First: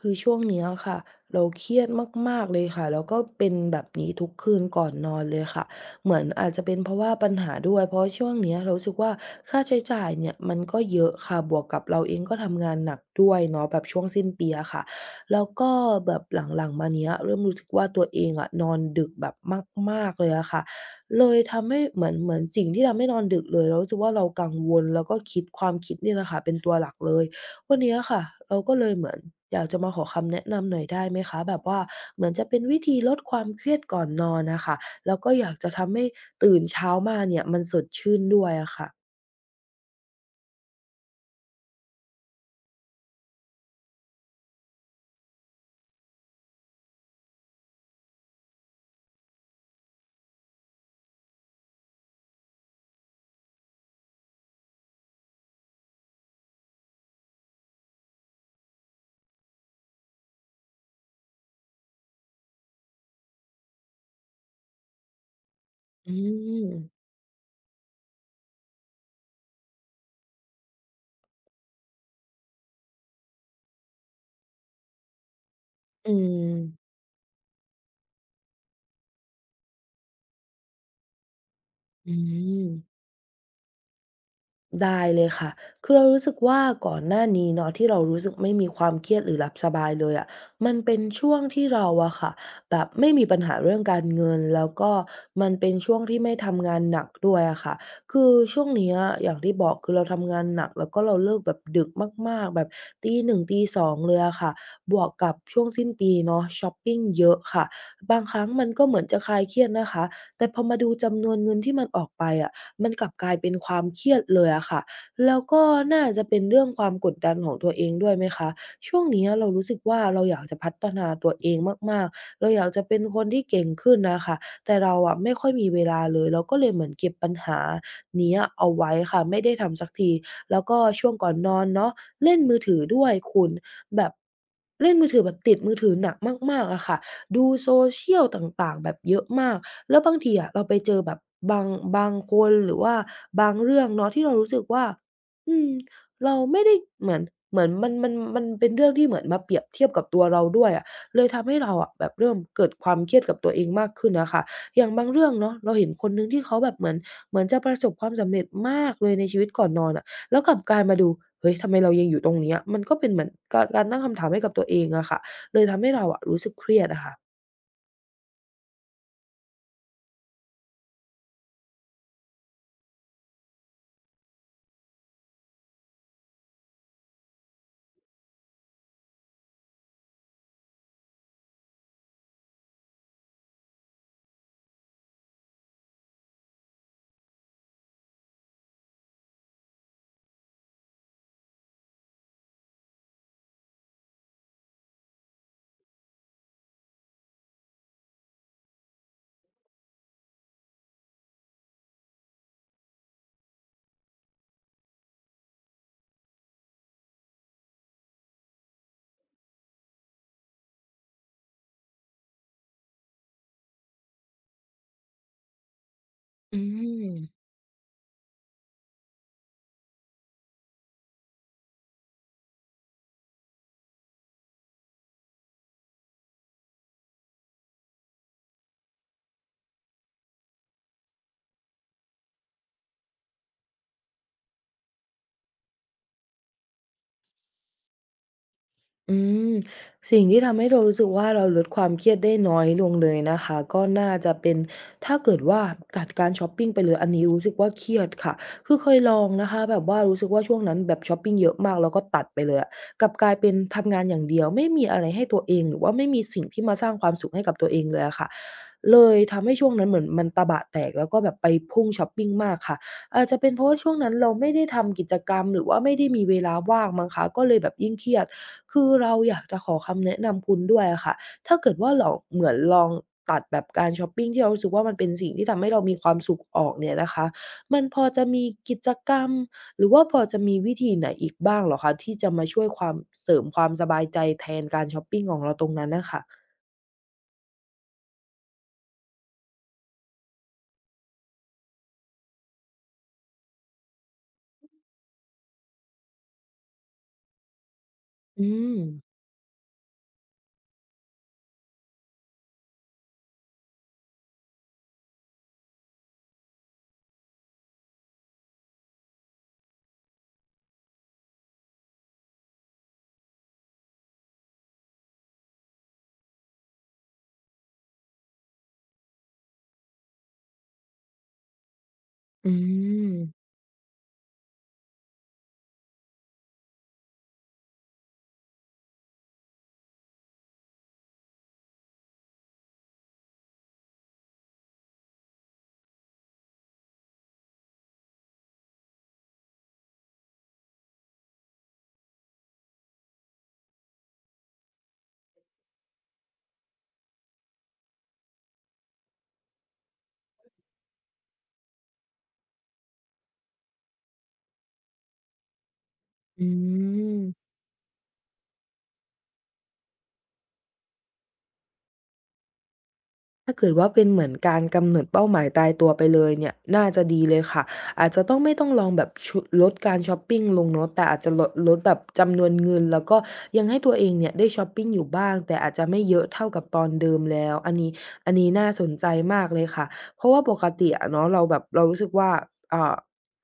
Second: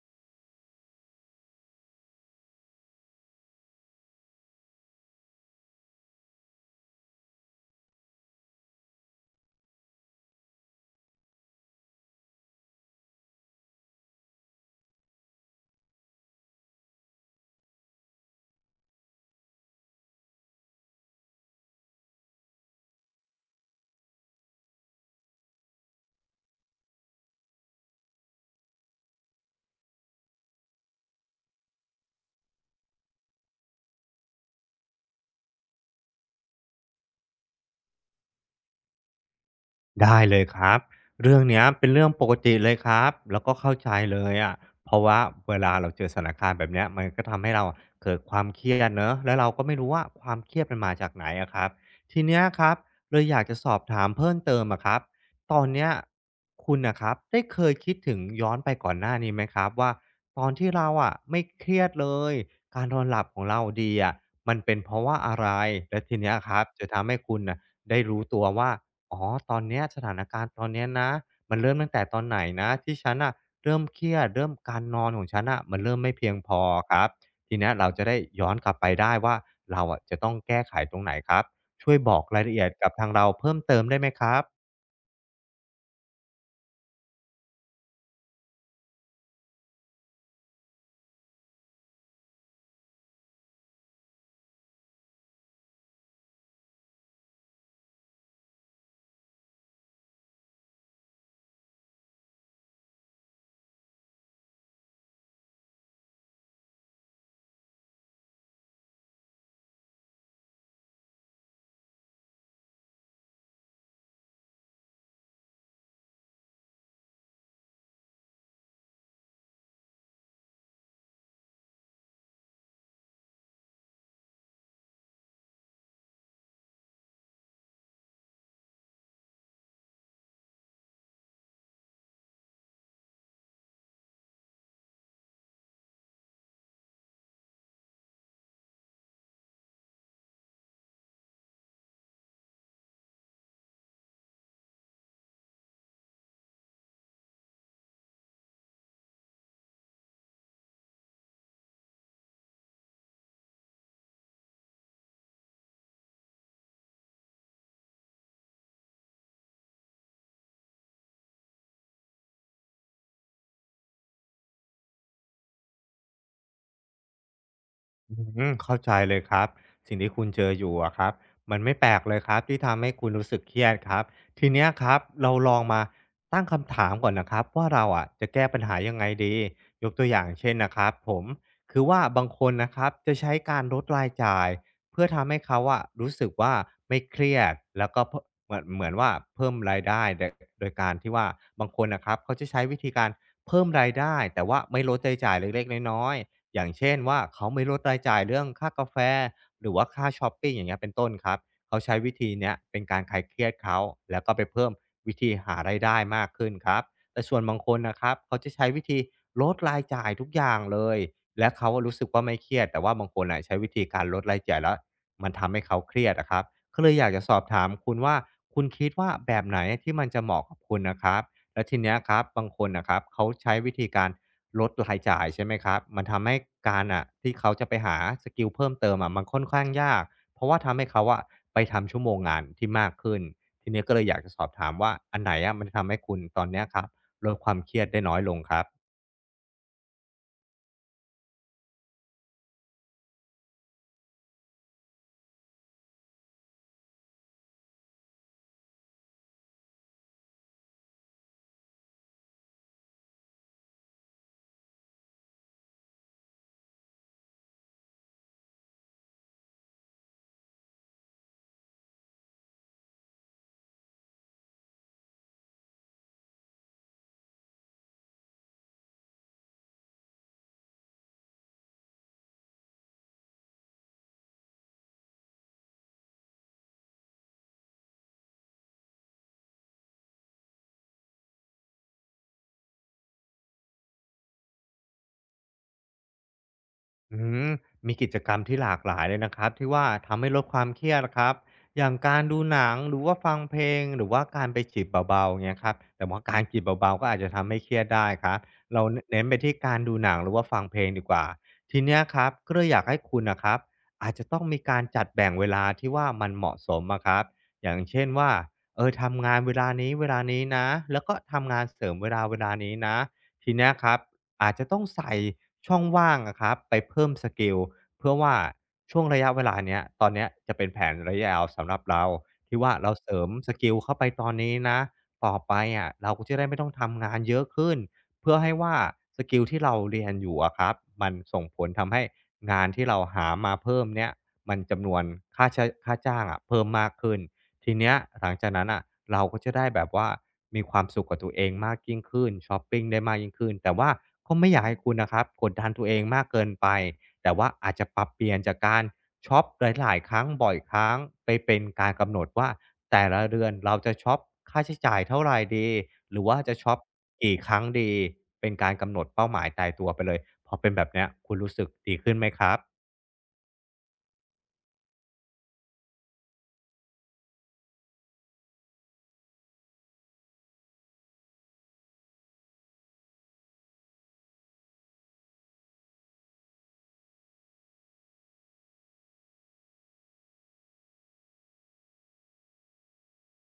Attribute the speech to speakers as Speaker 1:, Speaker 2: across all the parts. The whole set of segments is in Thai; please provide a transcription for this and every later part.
Speaker 1: คือช่วงเนี้ยค่ะเราเครียดมากๆ เลยค่ะแล้วก็เป็นแบบนี้ทุกคืนก่อนนอนเลยค่ะเหมือนอาจจะเป็นเพราะว่าปัญหาด้วยเพราะช่วงเนี้ยเรารู้สึกว่าค่าใช้จ่ายเนี่ยมันก็เยอะค่ะบวกกับเราเองก็ทำงานหนักด้วยเนาะแบบช่วงสิ้นปีอะค่ะแล้วก็แบบหลังๆมาเนี้ยเริ่มรู้สึกว่าตัวเองอะนอนดึกแบบมากๆเลยอะค่ะเลยทำให้เหมือนสิ่งที่ทำให้นอนดึกเลยเรารู้สึกว่าเรากังวลแล้วก็คิดความคิดเนี่ยแหละค่ะเป็นตัวหลักเลย วันเนี้ยค่ะเราก็เลยเหมือนอยากจะมาขอคำแนะนำหน่อยได้ไหมคะแบบว่าเหมือนจะเป็นวิธีลดความเครียดก่อนนอนน่ะค่ะแล้วก็อยากจะทำให้ตื่นเช้ามาเนี่ยมันสดชื่นด้วยอะค่ะ
Speaker 2: ได้เลยครับเรื่องเนี้ยเป็นเรื่องปกติเลยครับแล้วก็เข้าใจเลยอะเพราะว่าเวลาเราเจอสถานการณ์แบบเนี้ยมันก็ทำให้เราเกิดความเครียดเนอะแล้วเราก็ไม่รู้ว่าความเครียดมันมาจากไหนอะครับทีเนี้ยครับเลยอยากจะสอบถามเพิ่มเติมอะครับตอนเนี้ยคุณนะครับได้เคยคิดถึงย้อนไปก่อนหน้านี้ไหมครับว่าตอนที่เราอะไม่เครียดเลยการนอนหลับของเราดีอะมันเป็นเพราะว่าอะไรและ
Speaker 1: อื
Speaker 2: ทีเนี้ยครับ
Speaker 1: ม
Speaker 2: จะทำให้คุณน่ะได้รู้ตัวว่า อ๋อตอนเนี้ยสถานการณ์ตอนเนี้ยนะมันเริ่มตั้งแต่ตอนไหนนะที่ฉันน่ะเริ่มเครียดเริ่มการนอนของฉันน่ะมันเริ่ม
Speaker 1: อื
Speaker 2: ไม่เพียงพอ
Speaker 1: ม
Speaker 2: ครับทีเนี้ยเราจะได้ย้อนกลับไปได้ว่าเราอะจะต้องแก้ไขตรงไหนครับช่วยบ
Speaker 1: อื
Speaker 2: อกรายละเอียด
Speaker 1: ม
Speaker 2: กับทางเราเพิ่มเติมได้ไหมครับ
Speaker 1: ได้เลยค่ะคือเรารู้สึกว่าก่อนหน้านี้เนาะที่เรารู้สึกไม่มีความเครียดหรือหลับสบายเลยอะมันเป็นช่วงที่เราอะค่ะแบบไม่มีปัญหาเรื่องการเงินแล้วก็มันเป็นช่วงที่ไม่ทำงานหนักด้วยอะค่ะคือช่วงเนี้ยอย่างที่บอกคือเราทำงานหนักแล้วก็เราเลิกแบบดึกมากๆแบบตีหนึ่งตีสองเลยอะค่ะบวกกับช่วงสิ้นปีเนาะช้อปปิงเยอะค่ะบางครั้งมันก็เหมือนจะคลายเครียดนะคะแต่พอมาดูจำนวนเงินที่มันออกไปอะ มันกลับกลายเป็นความเครียดเลยอะค่ะ แล้วก็น่าจะเป็นเรื่องความกดดันของตัวเองด้วยไหมคะ ช่วงเนี้ยเรารู้สึกว่าเราอยากจะพัฒนาตัวเองมากๆ เราอยากจะเป็นคนที่เก่งขึ้นน่ะค่ะแต่เราอะไม่ค่อยมีเวลาเลยเราก็เลยเหมือนเก็บปัญหาเนี้ยเอาไว้ค่ะไม่ได้ทำสักทีแล้วก็ช่วงก่อนนอนเนาะเล่นมือถือด้วยคุณ แบบเล่นมือถือแบบติดมือถือหนักมากๆอะค่ะ ดูโซเชียลต่างๆแบบเยอะมาก แล้วบางทีอะเราไปเจอแบบบางบางคนหรือว่าบางเรื่องเนาะที่เรารู้สึกว่าอืมเราไม่ได้เหมือนเหมือนมันเป็นเรื่องที่เหมือนมาเปรียบเทียบกับตัวเราด้วยอะเลยทำให้เราอะแบบเริ่มเกิดความเครียดกับตัวเองมากขึ้นอะค่ะอย่างบางเรื่องเนาะเราเห็นคนหนึ่งที่เขาแบบเหมือนจะประสบความสำเร็จมากเลยในชีวิตก่อนนอนอะแล้วกลับกลายมาดูเฮ้ยทำไมเรายังอยู่ตรงเนี้ยมันก็เป็นเหมือนการตั้งคำถามให้กับตัวเองอะค่ะเลยทำให้เราอะรู้สึกเครียดอะค่ะ
Speaker 2: อืมเข้าใจเลยครับสิ่งที่คุณเจออยู่อะครับมันไม่แปลกเลยครับที่ทำให้คุณรู้สึกเครียดครับทีเนี้ยครับเราลองมาตั้งคำถามก่อนนะครับว่าเราอะจะแก้ปัญหายังไงดียกตัวอย่างเช่นนะครับผมคือว่าบางคนนะครับจะใช้การลดรายจ่ายเพื่อทำให้เขาอะรู้สึกว่าไม่เครียดแล้วก็เพมเหมือนเหมือนว่าเพิ่มรายได้โดยโดยการที่ว่าบางคนนะครับเขาจะใช้วิธีการเพิ่มรายได้แต่ว่าไม่ลดรายจ่ายเล็กๆน้อยๆ อย่างเช่นว่าเขาไม่ลดรายจ่ายเรื่องค่ากาแฟหรือว่าค่าช้อปปิงอย่างเงี้ยเป็นต้นครับเขาใช้วิธีเนี้ยเป็นการคลายเครียดเขาแล้วก็ไปเพิ่มวิธีหารายได้มากขึ้นครับแต่ส่วนบางคนนะครับเขาจะใช้วิธีลดรายจ่ายทุกอย่างเลยและเขารู้สึกว่าไม่เครียดแต่ว่าบางคนน่ะใช้วิธีการลดรายจ่ายแล้วมันทำให้เขาเครียดอะครับ
Speaker 1: อื
Speaker 2: ก็เลยอยากจะสอบ
Speaker 1: ม
Speaker 2: ถามคุณว่าคุณคิดว่าแบบไหนที่มันจะเหมาะกับคุณนะครับ แล้วทีเนี้ยครับบางคนนะครับเขาใช้วิธีการลดรายจ่ายใช่ไหมครับมันทำให้การอ่ะที่เขาจะไปหาสกิลเพิ่มเติมอะมันค่อนข้างยากเพราะว่าทำให้เขาอะไปทำชั่วโมงงานที่มากขึ้นทีเนี้ยก็เลยอยากจะสอบถามว่าอันไหนอะมันจะทำให้คุณตอนเนี้ยครับลดความเครียดได้น้อยลงครับ
Speaker 1: อืมสิ่งที่ทำให้เรารู้สึกว่าเราลดความเครียดได้น้อยลงเลยนะคะก็น่าจะเป็นถ้าเกิดว่าตัดการช็อปปิงไปเลยอันนี้รู้สึกว่าเครียดค่ะคือเคยลองนะคะแบบว่ารู้สึกว่าช่วงนั้นแบบช็อปปิงเยอะมากแล้วก็ตัดไปเลยอะกลับกลายเป็นทำงานอย่างเดียวไม่มีอะไรให้ตัวเองหรือว่าไม่มีสิ่งที่มาสร้างความสุขให้กับตัวเองเลยอะค่ะเลยทำให้ช่วงนั้นเหมือนมันตะบะแตกแล้วก็แบบไปพุ่งช็อปปิงมากค่ะอาจจะเป็นเพราะว่าช่วงนั้นเราไม่ได้ทำกิจกรรมหรือว่าไม่ได้มีเวลาว่างมั้งคะก็เลยแบบยิ่งเครียด คือเราอยากจะขอคำแนะนำคุณด้วยอะค่ะถ้าเกิดว่าเราเหมือนลองตัดแบบการชอปปิงที่เรารู้สึกว่ามันเป็นสิ่งที่ทำให้เรามีความสุขออกเนี่ยนะคะมันพอจะมีกิจกรรมหรือว่าพอจะมีวิธีไหนอีกบ้างเหรอคะที่จะมาช่วยความเสริมความสบายใจแทนการชอปปิงของเราตรงนั้นน่ะค่ะ
Speaker 2: อืมมีกิจกรรมที่หลากหลายเลยนะครับที่ว่าทำให้ลดความเครียดนะครับอย่างการดูหนังหรือว่าฟังเพลงหรือว่าการไปจิบเบาๆเงี้ยครับแต่ว่าการจิบเบาๆก็อาจจะทำให้เครียดได้ครับ
Speaker 1: อืม
Speaker 2: เราเน้นไปที่การดูหนังหรือว่าฟังเพลงดีกว่าทีเนี้ยครับก็เลยอยากให้คุณนะครับอาจจะต้องมีการจัดแบ่งเวลาที่ว่ามันเหมาะสมอะครับอย่างเช่นว่าทำงานเวลานี้เวลานี้นะแล้วก็ทำงานเสริมเวลานี้นะทีเนี้ยครับอาจจะต้องใส่ ช่องว่างอะครับไปเพิ่มสกิลเพื่อว่าช่วงระยะเวลาเนี้ยตอนเนี้ยจะเป็นแผนระยะยาวสำหรับเรา
Speaker 1: อื
Speaker 2: ที่ว่าเรา
Speaker 1: ม
Speaker 2: เสริมสกิลเข้าไปตอนนี้นะต่อไปอะเราก็จะได้ไม่ต้องทำงานเยอะขึ้นเพื่อให้ว่าสกิลที่เราเรียนอยู่อะครับมันส่งผลทำให้งานที่เราหามาเพิ่มเนี้ยมันจำนวนค่าจ้างอะเพิ่มมากขึ้น ทีเนี้ยหลังจากนั้นอ่ะเราก็จะได้แบบว่ามีความสุขกับตัวเองมากยิ่งขึ้นชอปปิงได้มากยิ่งขึ้นแต่ว่าก็ไม่อยากให้คุณนะครับกดดันตัวเองมากเกินไปแต่ว่าอาจจะปรับเปลี่ยนจากการชอปหลายๆครั้งบ่อยครั้งไปเป็นการกำหนดว่าแต่ละเดือนเราจะชอปค่าใช้จ่ายเท่าไหรดีหรือว่า
Speaker 1: อื
Speaker 2: จะชอป
Speaker 1: ม
Speaker 2: กี่ครั้งดีเป็นการกำหนดเป้าหมายตายตัวไปเลยพอเป็นแบบเนี้ยคุณรู้สึกดีขึ้นไหมครับ
Speaker 1: ถ้าเกิดว่าเป็นเหมือนการกำหนดเป้าหมายตายตัวไปเลยเนี่ยน่าจะดีเลยค่ะอาจจะต้องไม่ต้องลองแบบชุลดการชอปปิงลงเนาะแต่อาจจะลดแบบจำนวนเงินแล้วก็ยังให้ตัวเองเนี่ยได้ชอปปิงอยู่บ้างแต่อาจจะไม่เยอะเท่ากับตอนเดิมแล้วอันนี้น่าสนใจมากเลยค่ะเพราะว่าปกติอะเนาะเราแบบเรารู้สึกว่าอ่า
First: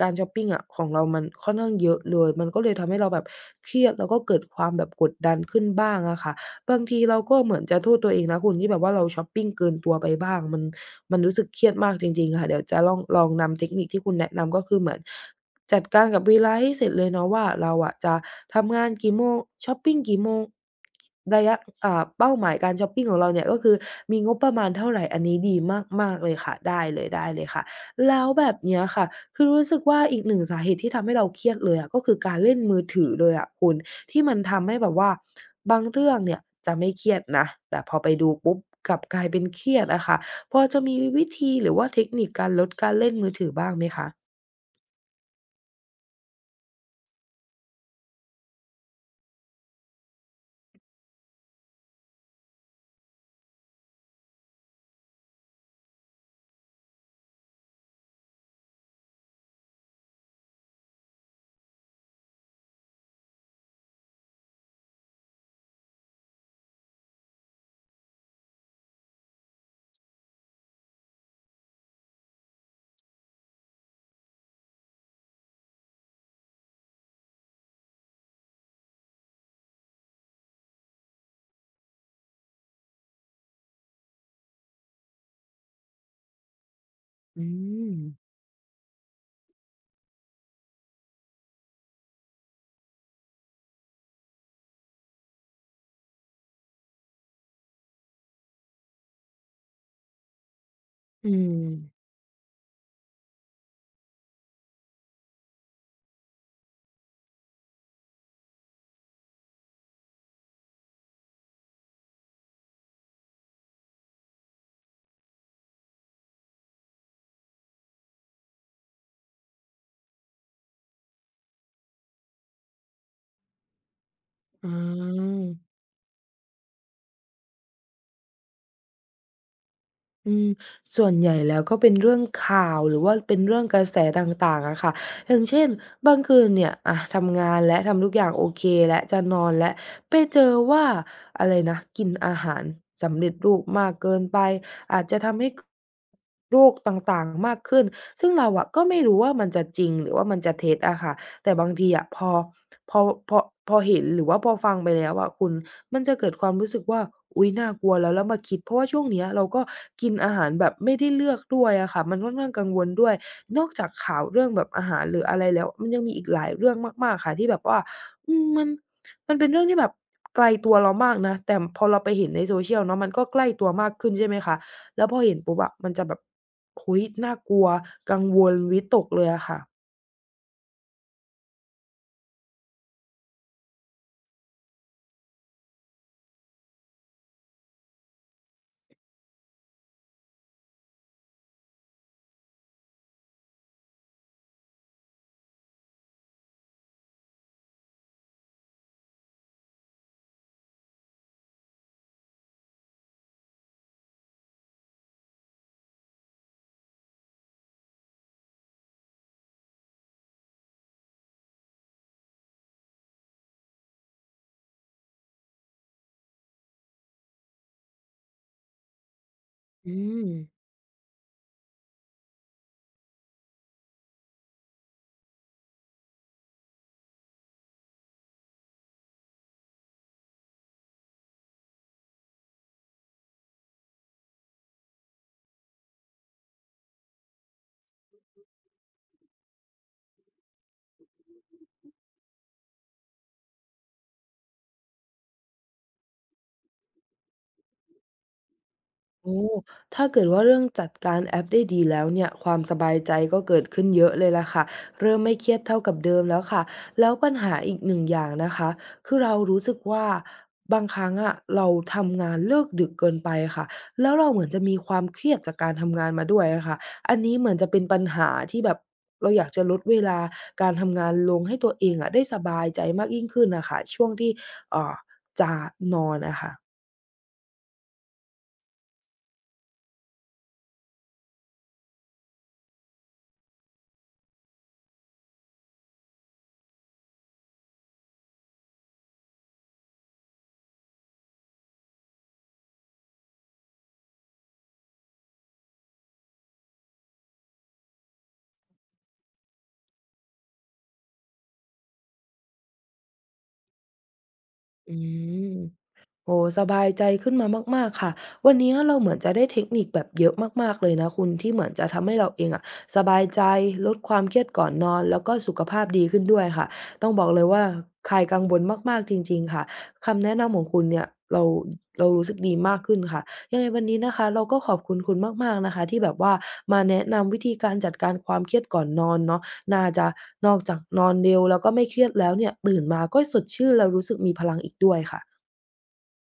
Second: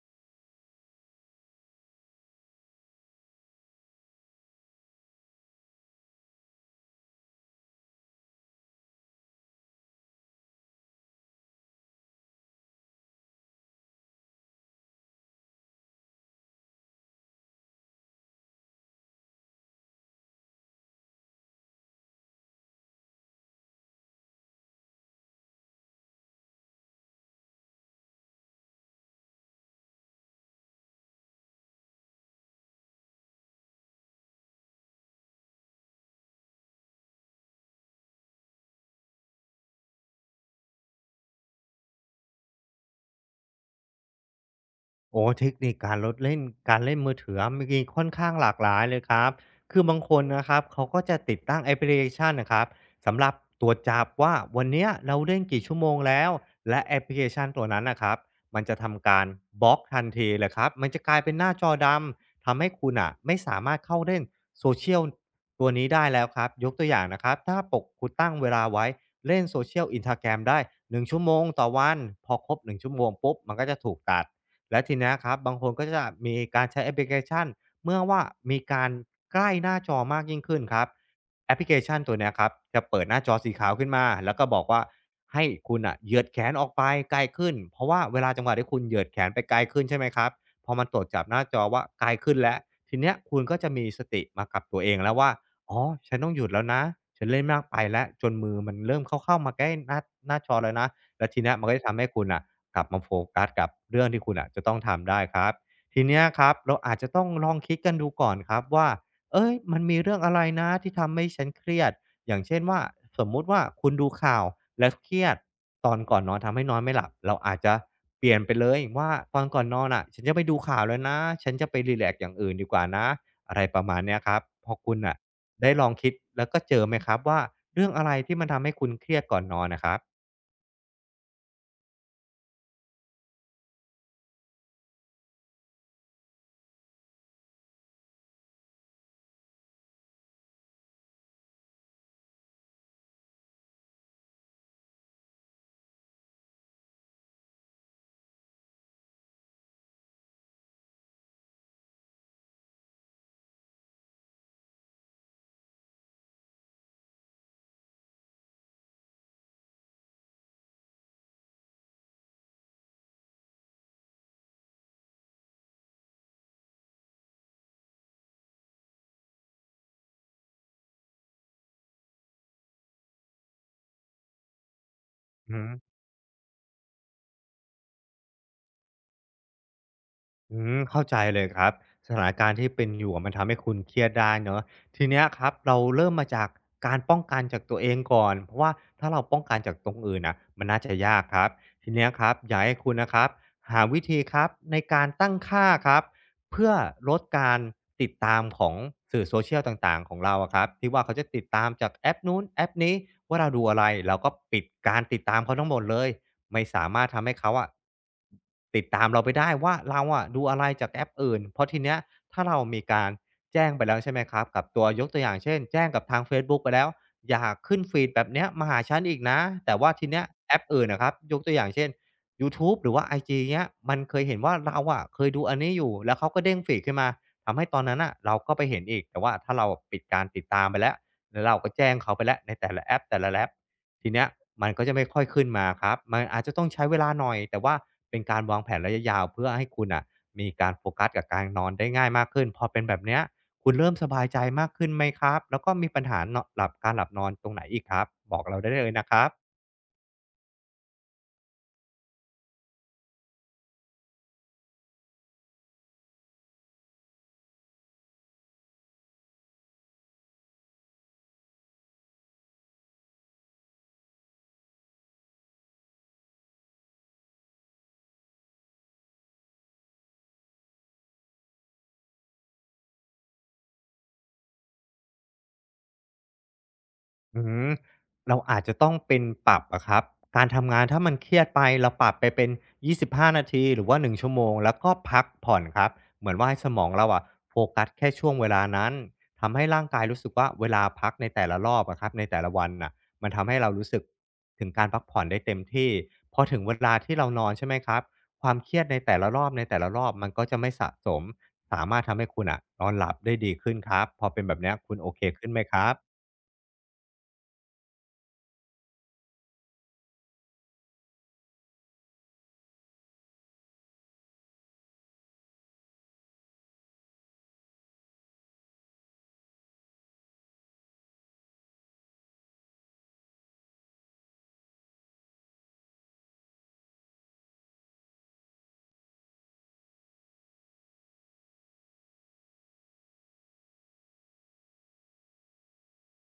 Speaker 1: การชอปปิงอะของเรามันค่อนข้างเยอะเลยมันก็เลยทำให้เราแบบเครียดแล้วก็เกิดความแบบกดดันขึ้นบ้างอะค่ะ บางทีเราก็เหมือนจะโทษตัวเองนะคุณที่แบบว่าเราช็อปปิงเกินตัวไปบ้างมันรู้สึกเครียดมากจริงๆค่ะเดี๋ยวจะล่องลองนำเทคนิคที่คุณแนะนำก็คือเหมือนจัดการกับเวลาให้เสร็จเลยเนาะว่าเราอะจะทำงานกี่โมงช็อปปิงกี่โมงระยะเป้าหมายการช็อปปิงของเราเนี่ยก็คือมีงบประมาณเท่าไรอันนี้ดีมากๆเลยค่ะได้เลยได้เลยค่ะแล้วแบบเนี้ยค่ะคือรู้สึกว่าอีกหนึ่งสาเหตุที่ทำให้เราเครียดเลยอะก็คือการเล่นมือถือเลยอะคุณ ที่มันทำให้แบบว่าบางเรื่องเนี่ยจะไม่เครียดนะแต่พอไปดูปุ๊บกลับกลายเป็นเครียดอะค่ะพอจะมีวิธีหรือว่าเทคนิคการลดการเล่นมือถือบ้างไหมคะ
Speaker 2: โอ้เทคนิคการลดเล่นการเล่นมือถือะมีค่อนข้างหลากหลายเลยครับคือบางคนนะครับเขาก็จะติดตั้งแอปพลิเคชันนะครับสำหรับตรวจจับว่าวันเนี้ยเราเล่นกี่ชั่วโมงแล้วและแอปพลิเคชันตัวนั้นนะครับมันจะทำการบล็อกทันทีเลยครับมันจะกลายเป็นหน้าจอดำทำให้คุณอ่ะไม่สามารถเข้าเล่นโซเชีย l ตัวนี้ได้แล้วครับยกตัวอย่างนะครับถ้าปกคุณตั้งเวลาไว้เล่น Social i n s t a แ r รมได้1 ชั่วโมงต่อวันพอครบหนึ่งชั่วโมงปุ๊บมันก็จะถูกตัด และทีเนี้ยครับบางคนก็จะมีการใช้แอปพลิเคชันเมื่อว่ามีการใกล้หน้าจอมากยิ่งขึ้นครับแอปพลิเคชันตัวเนี้ยครับจะเปิดหน้าจอสีขาวขึ้นมาแล้วก็บอกว่าให้คุณอ่ะเหยียดแขนออกไปไกล
Speaker 1: อื
Speaker 2: ขึ้นเพราะ
Speaker 1: ม
Speaker 2: ว่าเวลาจังหวะที่คุณเหยียดแขนไปไกลขึ้นใช่ไหมครับพอมันตรวจจับหน้าจอว่าไกลขึ้นแล้วทีเนี้ยคุณก็จะมีสติมากับตัวเองแล้วว่าอ๋อฉันต้องหยุดแล้วนะฉันเล่นมากไปแล้วจนมือมันเริ่มเข้าๆมาใกล้หน้าหน้าจอแล้วนะแล้ว
Speaker 1: อื
Speaker 2: ทีเนี้ยมันก็จะทำให้
Speaker 1: ม
Speaker 2: คุณอ่ะ กลับมาโฟกัสกับเรื่องที่คุณอะจะต้องทำได้ครับทีเนี้ยครับเราอาจจะต้องลองคิดกันดูก่อนครับว่าเอ้ยมันมีเรื่องอะไรนะที่ทำให้ฉันเครียดอย่างเช่นว่าสมมุติว่าคุณดูข่าวแล้วเครียดตอนก่อนนอนทำให้นอนไม่หลับเราอาจจะเปลี่ยนไปเลยว่าตอนก่อนนอนฉันจะไปดูข่าวแล้วนะฉันจะไปรีแลกซ์อย่างอื่นดีกว่านะอะไรประมาณเนี้ยครับพ
Speaker 1: อ๋
Speaker 2: อคุณอ่ะ
Speaker 1: อ
Speaker 2: ได้ลองคิดแล้วก็เจอไหมครับว่าเรื่องอะไรที่มันทำให้คุณเครียดก่อนนอนนะครับ
Speaker 1: อืมส่วนใหญ่แล้วก็เป็นเรื่องข่าวหรือว่าเป็นเรื่องกระแสต่างๆอะค่ะ อย่างเช่นบางคืนเนี่ยอะทำงานแล้วทำทุกอย่างโอเคแล้วจะนอนแล้วไปเจอว่าอะไรนะกินอาหารสำเร็จรูปมากเกินไปอาจจะทำให้โรคต่างๆมากขึ้นซึ่งเราอะก็ไม่รู้ว่ามันจะจริงหรือว่ามันจะเท็จอะค่ะ แต่บางทีอะพอพอพอเห็นหรือว่าพอฟังไปแล้วอะคุณมันจะเกิดความรู้สึกว่าอุ๊ยน่ากลัวแล้วแล้วมาคิดเพราะว่าช่วงเนี้ยเราก็กินอาหารแบบไม่ได้เลือกด้วยอะค่ะมันค่อนข้างกังวลด้วยนอกจากข่าวเรื่องแบบอาหารหรืออะไรแล้วมันยังมีอีกหลายเรื่องมากๆค่ะที่แบบว่าอืมมันเป็นเรื่องที่แบบไกลตัวเรามากนะแต่พอเราไปเห็นใน social เนาะมันก็ใกล้ตัวมากขึ้นใช่ไหมคะแล้วพอเห็นปุ๊
Speaker 2: อื
Speaker 1: บอะมันจะแบบโอ้โฮน่ากลัวกังวลวิตกเลยอะค่ะ
Speaker 2: อืมเข้าใจเลยครับสถานการณ์ที่เป็นอยู่อะมันทำให้คุณเครียดได้เนอะทีเนี้ยครับเราเริ่มมาจากการป้องกันจากตัวเองก่อนเพราะว่าถ้าเราป้องกันจากตรงอื่นน่ะมันน่าจะยากครับทีเนี้ยครับอยากให้คุณนะครับหาวิธีครับในการตั้งค่าครับเพื่อลดการติดตามของสื่อโซเชียลต่างๆของเราอะครับที่ว่าเขาจะติดตามจากแอปนู้นแอปนี้ว่าเราดูอะไรเราก็ปิดการติดตามเขาทั้งหมดเลย ไม่สามารถทำให้เขาอะติดตามเราไปได้ว่าเราอะดูอะไรจากแอปอื่นเพราะทีเนี้ยถ้าเรามีการแจ้งไปแล้วใช่ไหมครับกับตัวยกตัวอย่างเช่นแจ้งกับทางเฟซบุ๊กไปแล้วอย่าขึ้นฟีดแบบเนี้ยมาหาฉันอีกนะแต่ว่า
Speaker 1: อื
Speaker 2: ทีเนี้ย
Speaker 1: ม
Speaker 2: แอปอื่นนะครับยกตัวอย่างเช่นยูทูบหรือว่าไอจีเนี้ยมันเคยเห็นว่าเราอะเคยดูอันนี้อยู่แล้วเขาก็เด้งฟีดขึ้นมาทำให้ตอนนั้นอะเราก็ไปเห็นอีกแต่ว่าถ้าเราปิดการติดตามไปแล้วแล้วเราก็แจ้งเขาไปแล้วในแต่ละแอปแต่ละแอป ทีเนี้ยมันก็จะไม่ค่อยขึ้นมาครับมันอาจจะต้องใช้เวลาหน่อยแต่ว่าเป็นการวางแผนระยะยาวเพื่อให้คุณอ่ะมีการโฟกัสกับการนอนได้ง่ายมากขึ้นพอเป็นแบบเนี้ยคุณเริ่มสบายใจมากขึ้นไหมครับแล้วก็มีปัญหาเนาะหลับการหลับนอนตรงไหนอีกครับบอกเราได้เลยนะครับ
Speaker 1: โอ้ถ้าเกิดว่าเรื่องจัดการแอปได้ดีแล้วเนี่ยความสบายใจก็เกิดขึ้นเยอะเลยล่ะค่ะเริ่มไม่เครียดเท่ากับเดิมแล้วค่ะแล้วปัญหาอีกหนึ่งอย่างนะคะคือเรารู้สึกว่าบางครั้งอะเราทำงานเลิกดึกเกินไปค่ะแล้วเราเหมือนจะมีความเครียดจากการทำงานมาด้วยอะค่ะอันนี้เหมือนจะเป็นปัญหาที่แบบเราอยากจะลดเวลาการทำงานลงให้ตัวเองอะได้สบายใจมากยิ่งขึ้นน่ะค่ะช่วงที่เอ่อจะนอนอะค่ะ
Speaker 2: อืมเราอาจจะต้องเป็นปรับอะครับการทำงานถ้ามันเครียดไปเราปรับไปเป็น25นาทีหรือว่าหนึ่งชั่วโมงแล้วก็พักผ่อนครับเหมือนว่าให้สมองเราอะโฟกัสแค่ช่วงเวลานั้นทำให้ร่างกายรู้สึกว่าเวลาพักในแต่ละรอบอะครับในแต่ละวันน่ะมันทำให้เรารู้สึกถึงการพักผ่อนได้เต็มที่พอถึงเวลาที่เรานอนใช่ไหมครับความเครียดในแต่ละรอบในแต่ละรอบมันก็จะไม่สะสมสามารถทำให้คุณอะนอนหลับได้ดีขึ้นครับพอเป็นแบบเนี้ยคุณ
Speaker 1: อื
Speaker 2: โอเคขึ้
Speaker 1: ม
Speaker 2: นไหมครับ
Speaker 1: โอ้โฮสบายใจขึ้นมามากๆค่ะวันนี้เราเหมือนจะได้เทคนิคแบบเยอะมากๆเลยนะคุณที่เหมือนจะทำให้เราเองอะสบายใจลดความเครียดก่อนนอนแล้วก็สุขภาพดีขึ้นด้วยค่ะต้องบอกเลยว่าคลายกังวลมากๆจริงๆค่ะคำแนะนำของคุณเนี่ยเราเรารู้สึกดีมากขึ้นค่ะยังไงวันนี้นะคะเราก็ขอบคุณคุณมากๆนะคะที่แบบว่ามาแนะนำวิธีการจัดการความเครียดก่อนนอนเนาะน่าจะนอกจากนอนเร็วแล้วก็ไม่เครียดแล้วเนี่ยตื่นมาก็สดชื่นแล้วรู้สึกมีพลังอีกด้วยค่ะ